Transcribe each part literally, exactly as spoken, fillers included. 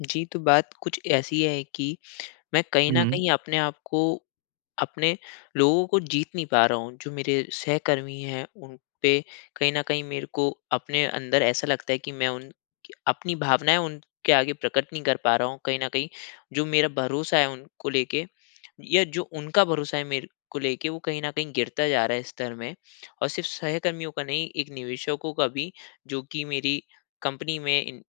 जी, तो बात कुछ ऐसी है कि मैं कहीं न हुँ। कहीं अपने आप को अपने लोगों को जीत नहीं पा रहा हूँ। जो मेरे सहकर्मी हैं, उन पे कहीं न कहीं मेरे को अपने अंदर ऐसा लगता है कि मैं उन क अपनी भावनाएँ उनके आगे प्रकट नहीं कर पा रहा हूँ, कहीं न कहीं। जो मेरा भरोसा है, उनको लेके या जो उनका भरोसा है, मेरे को लेके, वो कहीं न कहीं गिरता जा रहा है स्तर में और सिर्फ़ सहकर्मियों का नहीं, एक निवेशकों का भी, जो कि मेरी कंपनी में इन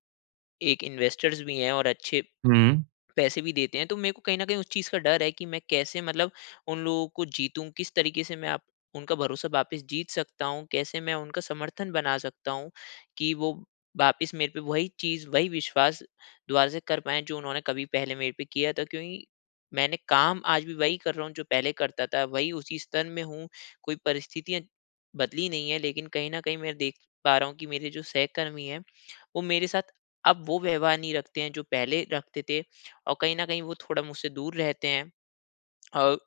एक इन्वेस्टर्स भी हैं और अच्छे हुँ। पैसे भी देते हैं। तो मेरे को कहीं न कहीं उस चीज़ का डर है कि मैं कैसे मतलब उन लोगों को जीतूँ? किस तरीके से मैं आप उनका भरोसा वापिस जीत सकता हूँ? कैसे मैं उनका समर्थन बना सकता हूँ कि वो वापिस मेरे पे वही चीज़, वही विश्वास दुबारा से कर पाएँ, जो उन्होंने कभी पहले मेरे पे किया था? क्योंकि मैंने काम आज भी वही कर रहा हूँ, जो पहले करता था। वही उसी स्तर में हूँ, कोई परिस्थितियाँ बदली नहीं हैं, लेकिन कहीं न कहीं मैं देख पा रहा हूँ कि मेरे जो सहकर्मी हैं, वो मेरे साथ अब वो व्यवहार नहीं रखते हैं, जो पहले रखते थे और कहीं न कहीं वो थोड़ा मुझसे दूर रहते हैं। अ,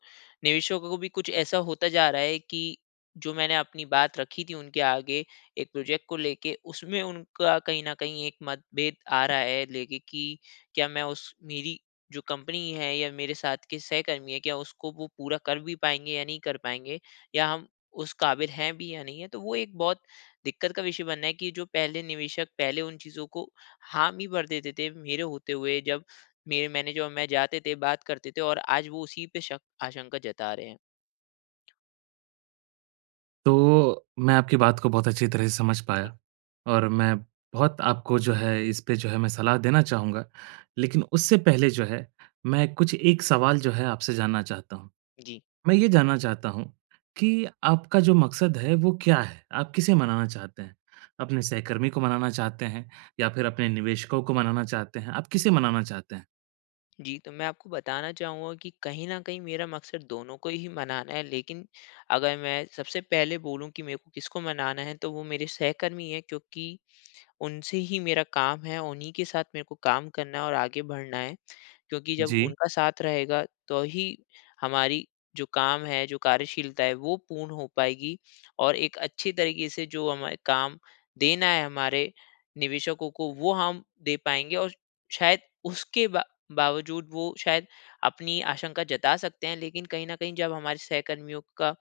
निवेशकों को भी कुछ ऐसा होता जा रहा है कि जो मैंने अपनी बात रखी थी उनके आगे, एक प्रोजेक्ट को लेके, उसमें उनका कहीं न कहीं एक मतभेद आ रहा है, लेके कि क्या मैं उस मेरी जो कंपनी है या मेरे साथ के सहकर्मी हैं, क्या उसको वो पूरा कर भी पाएँगे या नहीं कर पाएँगे, या हम उस काबिल हैं भी या नहीं हैं? तो वो एक बहुत दिक्कत का विषय बना है कि जो पहले निवेशक पहले उन चीज़ों को हामी भर देते थे, मेरे होते हुए, जब मेरे मैनेजर और मैं जाते थे, बात करते थे और आज वो उसी पे शक आशंका जता रहे हैं। तो मैं आपकी बात को बहुत अच्छी तरह से समझ जी। पाया और मैं बहुत आपको जो है, इसपे जो है, मैं सलाह देना चाहूँगा। लेकिन उससे पहले जो है, मैं कुछ एक सवाल जो है, आपसे जानना चाहता हूँ। जी। मैं ये जानना चाहता हूँ कि आपका जो मकसद है, वो क्या है? आप किसे मनाना चाहते हैं? अपने सहकर्मी को मनाना चाहते हैं या फिर अपने निवेशकों को मनाना चाहते हैं? आप किसे मनाना चाहते हैं? जी, तो मैं आपको बताना चाहूँगा कि कहीं न कहीं मेरा मकसद दोनों को ही मनाना है, लेकिन अगर मैं सबसे पहले बोलूँ कि मेरे को किसको मनाना है, तो वो मेरे सहकर्मी हैं। क्योंकि उनसे ही मेरा काम है, उन्हीं के साथ मेरे को काम करना है और आगे बढ़ना है। क्योंकि जब जी। उनका साथ रहेगा, तो ही हमारी जो काम है, जो कार्यशीलता है, वो पूर्ण हो पाएगी और एक अच्छी तरीके से जो हमें अ, काम देना है हमारे निवेशकों को, वो हम दे पाएँगे और शायद उसके बा बावजूद, वो शायद अपनी आशंका जता सकते हैं। लेकिन कहीं न कहीं जब हमारे सहकर्मियों का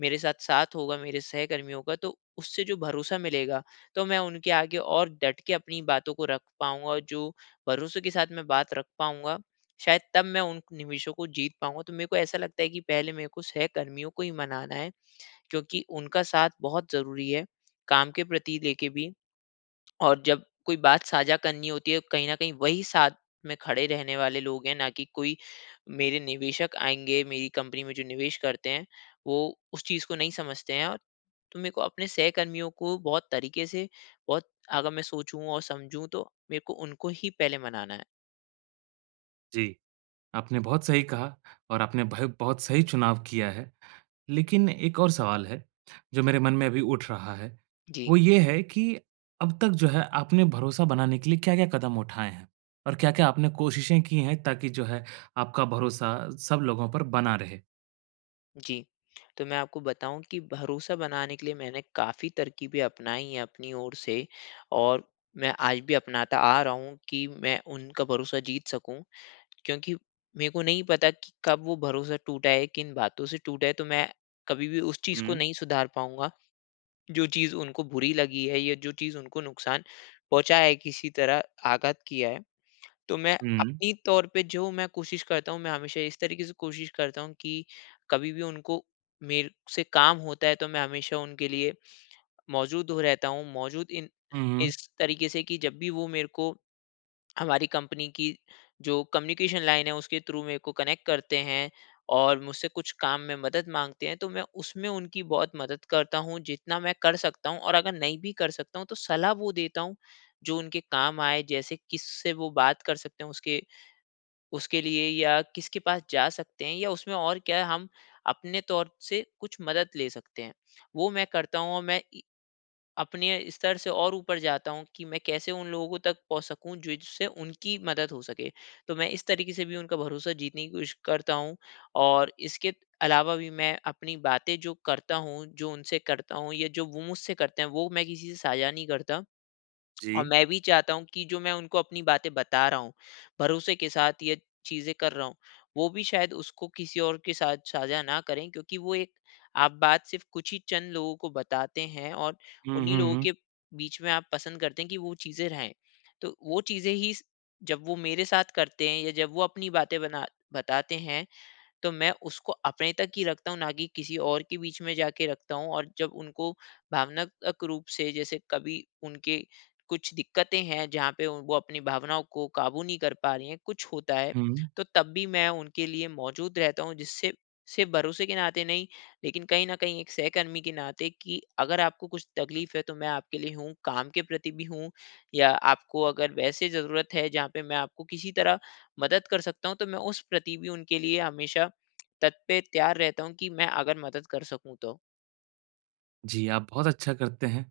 मेरे साथ साथ होगा मेरे सहकर्मियों का, तो उससे जो भरोसा मिलेगा, तो मैं उनके आगे और डट के अपनी बातों को रख पाऊँगा, जो भरोसे के साथ मैं बात रख पाऊँगा, शायद तब मैं उन निवेशों को जीत पाऊँगा। तो मेरे को ऐसा लगता है कि पहले मेरे को सहकर्मियों को ही मनाना है, क्योंकि उनका साथ बहुत ज़रूरी है, काम के प्रति लेके भी, और जब कोई बात साझा करनी होती है, कहीं न कहीं वही साथ में खड़े रहने वाले लोग हैं, ना कि कोई मेरे निवेशक आएँगे, मेरी कंपनी में जो निवेश करते हैं, वो उस चीज़ को नहीं समझते हैं। और तो मेरे को अपने सहकर्मियों को बहुत तरीके से बहुत अगर मैं सोचूँ और समझूँ, तो मेरे को उनको ही पहले मनाना है। जी। आपने बहुत सही कहा और आपने भयो बहुत सही चुनाव किया है। लेकिन एक और सवाल है, जो मेरे मन में अभी उठ रहा है। जी। वो ये है कि अब तक जो है आपने भरोसा बनाने के लिए क्या-क्या कदम उठाए हैं? और क्या-क्या आपने कोशिशें की है ताकि जो है आपका भरोसा सब लोगों पर बना रहे? जी। तो मैं आपको बताऊँ कि भरोसा बनाने के लिए मैंने काफ़ी तरकीबें अपनाई है अपनी ओर से और मैं आज भी अपनाता आ रहा हूँ कि मैं उनका भरोसा जीत सकूँ। क्योंकि मेरे को नहीं पता कि कब वो भरोसा टूटा है, किन बातों से टूटा है तो मैं कभी भी उस चीज़ को हुँ। नहीं सुधार पाऊँगा जो चीज़ उनको बुरी लगी है या जो चीज़ उनको नुकसान पहुँचा है, किसी तरह आघात किया है। तो मैं हुँ। अपनी तौर पे जो मैं कोशिश करता हूँ मैं हमेशा इस तरीके से कोशिश करता हूँ कि कभी भी उनको मेरे से काम होता है तो मैं हमेशा उनके लिए मौजूद हो रहता हूँ। मौजूद इन हुँ, हुँ। इस तरीके से कि जब भी वो मेरे को, हमारी कंपनी की जो कम्युनिकेशन लाइन है उसके थ्रू मेरे को कनेक्ट करते हैं और मुझसे कुछ काम में मदद माँगते हैं तो मैं उसमें उनकी बहुत मदद करता हूँ जितना मैं कर सकता हूँ। और अगर नहीं भी कर सकता हूँ तो सलाह वो देता हूँ जो उनके काम आए। जैसे किससे वो बात कर सकते हैं उसके उसके लिए या किसके पास जा सकते हैं या उसमें और क्या हम अपने तौर से कुछ मदद ले सकते हैं। वो मैं करता हूँ। और मैं इ अपने स्तर से और ऊपर जाता हूँ कि मैं कैसे उन लोगों तक पहुँच सकूँ जिससे उनकी मदद हो सके। तो मैं इस तरीके से भी उनका भरोसा जीतने की कोशिश करता हूँ। और इसके अलावा भी मैं अपनी बातें जो करता हूँ जो उनसे करता हूँ या जो वो मुझसे करते हैं वो मैं किसी से साझा नहीं करता। और जी। मैं भी चाहता हूँ कि जो मैं उनको अपनी बातें बता रहा हूँ भरोसे के साथ ये चीज़ें कर रहा हूँ वो भी शायद उसको किसी और के साथ साझा न करे। क्योंकि वो एक आप बात सिर्फ़ कुछ ही चंद लोगों को बताते हैं और हुँ, उन्हीं हुँ, लोगों हुँ। के बीच में आप पसंद करते है कि वो चीज़ें रहे। तो वो चीज़ें ही जब वो मेरे साथ करते है या जब वो अपनी बातें बना बताते हैं तो मैं उसको अपने तक ही रखता हूँ ना कि किसी और के बीच में जाके रखता हूँ। और जब उनको भावनात्मक रूप से जैसे कभी उनके कुछ दिक्कतें हैं जहाँ पे वो अपनी भावनाओं को काबू नहीं कर पा रही है कुछ होता है हुँ। तो तब भी मैं उनके लिए मौजूद रहता हूँ। जिससे सिर्फ़ भरोसे के नाते नहीं लेकिन कहीं न कहीं एक सहकर्मी के नाते कि अगर आपको कुछ तकलीफ़ है तो मैं आपके लिए हूँ। काम के प्रति भी हूँ या आपको अगर वैसे ज़रूरत है जहाँ पे मैं आपको किसी तरह मदद कर सकता हूँ। तो मैं उस प्रति भी उनके लिए हमेशा तत् पे तैयार रहता हूँ कि मैं अगर मदद कर सकूँ तो। जी आप बहुत अच्छा करते हैं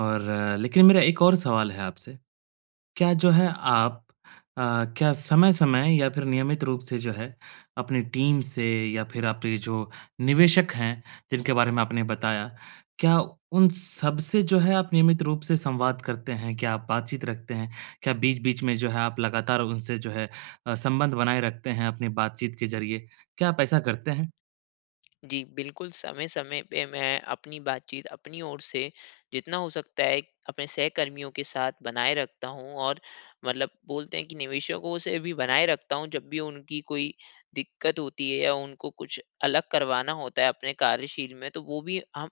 और लेकिन मेरा एक और सवाल है आपसे। क्या जो है आप अ, क्या समय-समय या फ़िर नियमित रूप से जो है अपनी टीम से या फ़िर आपके जो निवेशक हैं जिनके बारे में आपने बताया, क्या उन सबसे जो है आप नियमित रूप से संवाद करते हैं? क्या आप बातचीत रखते हैं? क्या बीच-बीच में जो है आप लगातार उनसे जो है अ, संबंध बनाए रखते हैं अपनी बातचीत के ज़रिए? क्या आप ऐसा करते हैं? जी बिल्कुल समय-समय पे मैं अपनी बातचीत अपनी ओर से जितना हो सकता है अपने सहकर्मियों के साथ बनाए रखता हूँ और मतलब बोलते हैं कि निवेशकों से भी बनाए रखता हूँ जब भी उनकी कोई दिक़्क़त होती है या उनको कुछ अलग करवाना होता है अपने कार्यशील में तो वो भी हम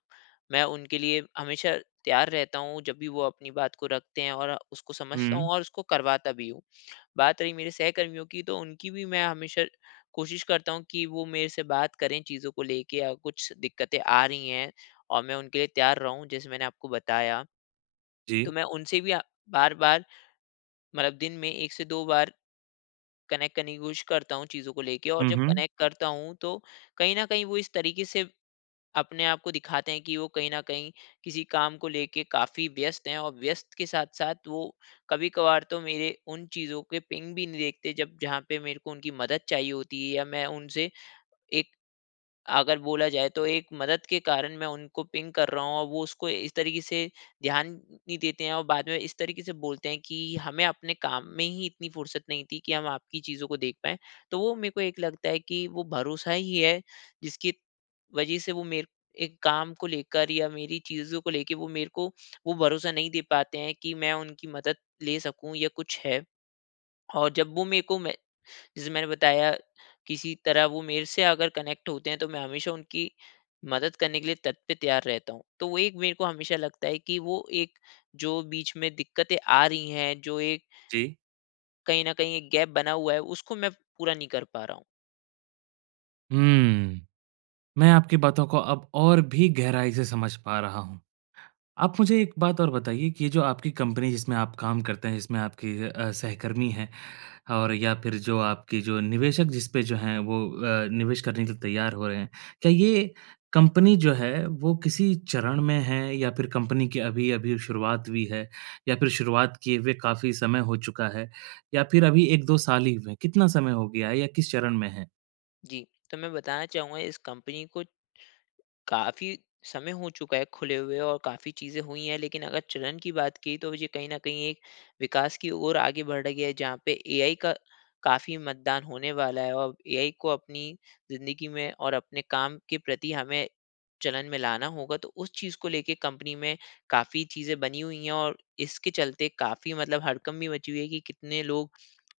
मैं उनके लिए हमेशा तैयार रहता हूँ जब भी वो अपनी बात को रखते हैं और उसको समझता हूँ हुँ। और उसको करवाता भी हूँ। बात रही मेरे सहकर्मियों की तो उनकी भी मैं हमेशा कोशिश करता हूँ कि वो मेरे से बात करें चीज़ों को लेके या कुछ दिक्क़तें आ रही हैं और मैं उनके लिए तैयार रहूँ जैसे मैंने आपको बताया। तो जी। मैं उनसे भी अ, बार-बार मतलब दिन में एक से दो बार कनेक्ट करने की कोशिश करता हूँ चीज़ों को लेके और हुँ, जब हुँ। कनेक्ट करता हूँ तो कहीं न कहीं वो इस तरीके से अपने आपको दिखाते हैं कि वो कहीं न कहीं किसी काम को लेके काफ़ी व्यस्त हैं और व्यस्त के साथ-साथ वो कभी-कभार तो मेरे उन चीज़ों के पिंग भी नहीं देखते जब जहाँ पे मेरे को उनकी मदद चाहिए होती है या मैं उनसे एक अगर बोला जाए तो एक मदद के कारण मैं उनको पिंग कर रहा हूँ और वो उसको इस तरीके से ध्यान नहीं देते हैं और बाद में इस तरीके से बोलते हैं कि हमें अपने काम में ही इतनी फ़ुर्सत नहीं थी कि हम आपकी चीज़ों को देख पाएँ। तो वो मेरे को एक लगता है कि वो भरोसा ही है जिसकी वजह से वो मेरे एक काम को लेकर या मेरी चीज़ों को लेके वो मेरे को वो भरोसा नहीं दे पाते हैं कि मैं उनकी मदद ले सकूँ या कुछ है। और जब वो मेरे को मे जैसे मैंने बताया किसी तरह वो मेरे से अगर कनेक्ट होते हैं तो मैं हमेशा उनकी मदद करने के लिए तत् तैयार हूँ। तो वो एक मेरे को हमेशा लगता है कि वो एक जो बीच में दिक्क़तें आ रही हैं जो एक जी। कहीं न कहीं एक गैप बना हुआ है उसको मैं पूरा नहीं कर पा रहा हूँ। हुँ। मैं आपकी बातों को अब और भी गहराई से समझ पा रहा हूँ। आप मुझे एक बात और बताइए कि ये जो आपकी कंपनी, जिसमें आप काम करते हैं, जिसमें आपके अ, सहकर्मी हैं और या फिर जो आपके जो निवेशक जिस पे जो हैं, वो अ, निवेश करने के लिए तैयार हो रहे हैं। क्या ये कंपनी जो है, वो किसी चरण में है या फिर कंपनी की अभी-अभी शुरुआत हुई है? या फिर शुरुआत किए हुए काफ़ी समय हो चुका है या फिर अभी एक दो साल ही हुए हैं? कितना समय हो गया है या किस चरण में है? जी। तो मैं बताना चाहूँगा, इस कंपनी को काफ़ी समय हो चुका है, खुले हुए और काफ़ी चीज़ें हुई हैं। लेकिन अगर चलन की बात की, तो ये कहीं न कहीं एक विकास की ओर आगे बढ़ रही है, जहाँ पे एआई का काफ़ी मतदान होने वाला है औ एआई को अपनी ज़िंदगी में और अपने काम के प्रति हमें चलन में लाना होगा, तो उस चीज़ को लेके कंपनी में काफ़ी चीज़ें बनी हुई हैं और इसके चलते काफ़ी मतलब हड़कंप भी मची हुई है कि कितने लोग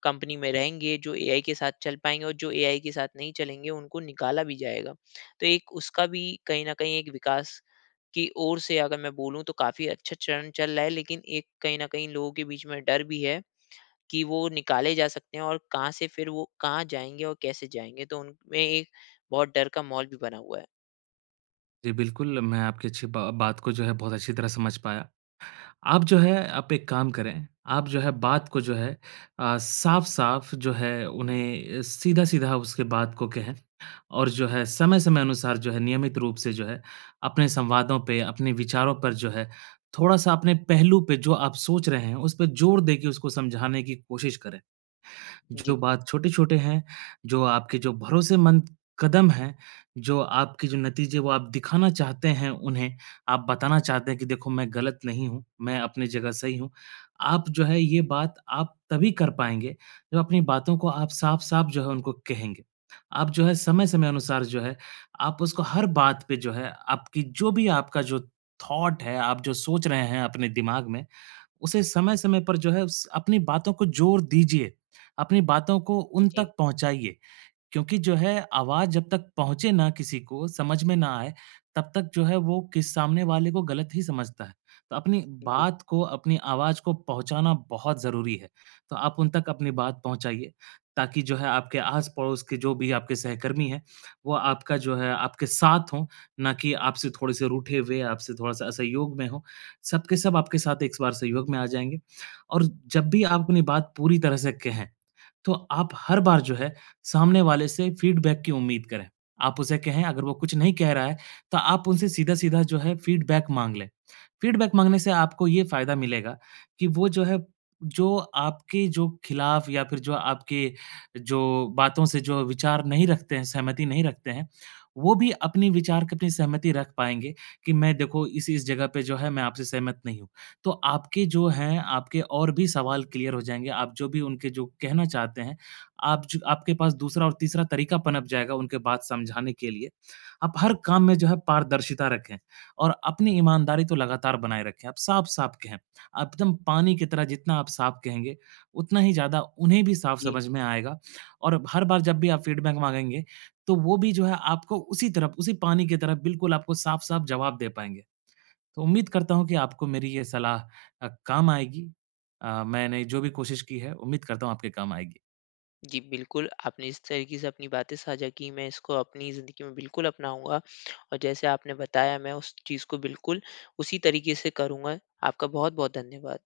कंपनी में रहेंगे, जो एआई के साथ चल पाएँगे और जो एआई के साथ नहीं चलेंगे, उनको निकाला भी जाएगा। तो एक उसका भी कहीं न कहीं एक विकास की ओर से अगर मैं बोलूँ, तो काफ़ी अच्छा चरण चल रहा है। लेकिन एक कहीं न कहीं लोगों के बीच में डर भी है कि वो निकाले जा सकते हैं और कहाँ से फिर वो कहाँ जाएँगे और कैसे जाएँगे। तो उनमें एक बहुत डर का माहौल भी बना हुआ है। जी, बिल्कुल। मैं आपकी अच्छी बा बात को जो है बहुत अच्छी तरह समझ पाया। आप जो है आप एक काम करें, आप जो है बात को जो है अ, साफ़-साफ़ जो है उन्हें सीधा-सीधा उसके बात को कहें। और जो है समय-समय अनुसार जो है नियमित रूप से जो है अपने संवादों पे अपने विचारों पर जो है थोड़ा-सा अपने पहलू पे जो आप सोच रहे हैं, उस पे ज़ोर देके उसको समझाने की कोशिश करें। जो जी। बात छोटे-छोटे हैं, जो आपके जो भरोसेमंद कदम हैं, जो आपके जो नतीजे वो आप दिखाना चाहते हैं उन्हें, आप बताना चाहते हैं कि देखो मैं गलत नहीं हूँ, मैं अपने जगह सही हूँ। आप जो है ये बात आप तभी कर पाएँगे जब अपनी बातों को आप साफ़-साफ़ जो है उनको कहेंगे। आप जो है समय-समय अनुसार जो है आप उसको हर बात पे जो है आपकी जो भी आपका जो थॉट है, आप जो सोच रहे हैं अपने दिमाग में, उसे समय-समय पर जो है स अपनी बातों को ज़ोर दीजिए, अपनी बातों को हुँ, उन जी। तक पहुँचाइए। क्योंकि जो है आवाज़ जब तक पहुँचे ना किसी को समझ में ना आए, तब तक जो है वो किस सामने वाले को गलत ही समझता है। त अपनी जी। बात को अपनी आवाज़ को पहुँचाना बहुत ज़रूरी है। तो आप उन तक अपनी बात पहुँचाइए, ताकि जो है आपके आस-पड़ोस के जो भी आपके सहकर्मी हैं, वो आपका जो है आपके साथ हो, ना कि आपसे थोड़े-से रूठे हुए आपसे थोड़ा-सा असहयोग में हों। सब के सब आपके साथ एक बार सहयोग में आ जाएँगे। और जब भी आप अपनी बात पूरी तरह से कहें तो आप हर बार जो है सामने वाले से फ़ीडबैक की उम्मीद करें। आप उसे कहें अगर वो कुछ नहीं कह रहा है, तो आप उनसे सीधा-सीधा जो है फीडबैक माँग लें। फ़ीडबैक माँगने से आपको ये फ़ायदा मिलेगा कि वो जो है जो आपके जो खिलाफ़ या फिर जो आपके जो बातों से जो विचार नहीं रखते हैं सहमति नहीं रखते हैं, वो भी अपने विचार की अपनी सहमति रख पाएँगे कि मैं देखो इस-इस जगह पे जो है मैं आपसे सहमत नहीं हूँ। तो आपके जो हैं आपके और भी सवाल क्लियर हो जाएँगे। आप जो भी उनके जो कहना चाहते हैं, आप छ आपके पास दूसरा और तीसरा तरीका पनप जाएगा उनके बात समझाने के लिए। आप हर काम में जो है पारदर्शिता रखें और अपनी ईमानदारी तो लगातार बनाए रखें। आप साफ़-साफ़ कहें। आप एकदम पानी की तरह जितना आप साफ़ कहेंगे, उतना ही ज़्यादा उन्हें भी साफ़ जी। समझ में आएगा। और हर बार जब भी आप फ़ीडबैक माँगेंगे तो वो भी जो है आपको उसी तरफ उसी पानी की तरह बिल्कुल आपको साफ़-साफ़ जवाब दे पाएँगे। तो उम्मीद करता हूँ कि आपको मेरी ये सलाह अ, काम आएगी अ, मैंने जो भी कोशिश की है, उम्मीद करता हूँ आपके काम आएगी। जी, बिल्कुल आपने इस तरीक़े से अपनी बातें साझा की मैं इसको अपनी ज़िंदगी में बिल्कुल अपनाऊँगा। और जैसे आपने बताया मैं उस चीज़ को बिल्कुल उसी तरीक़े से करूँगा। आपका बहुत-बहुत धन्यवाद।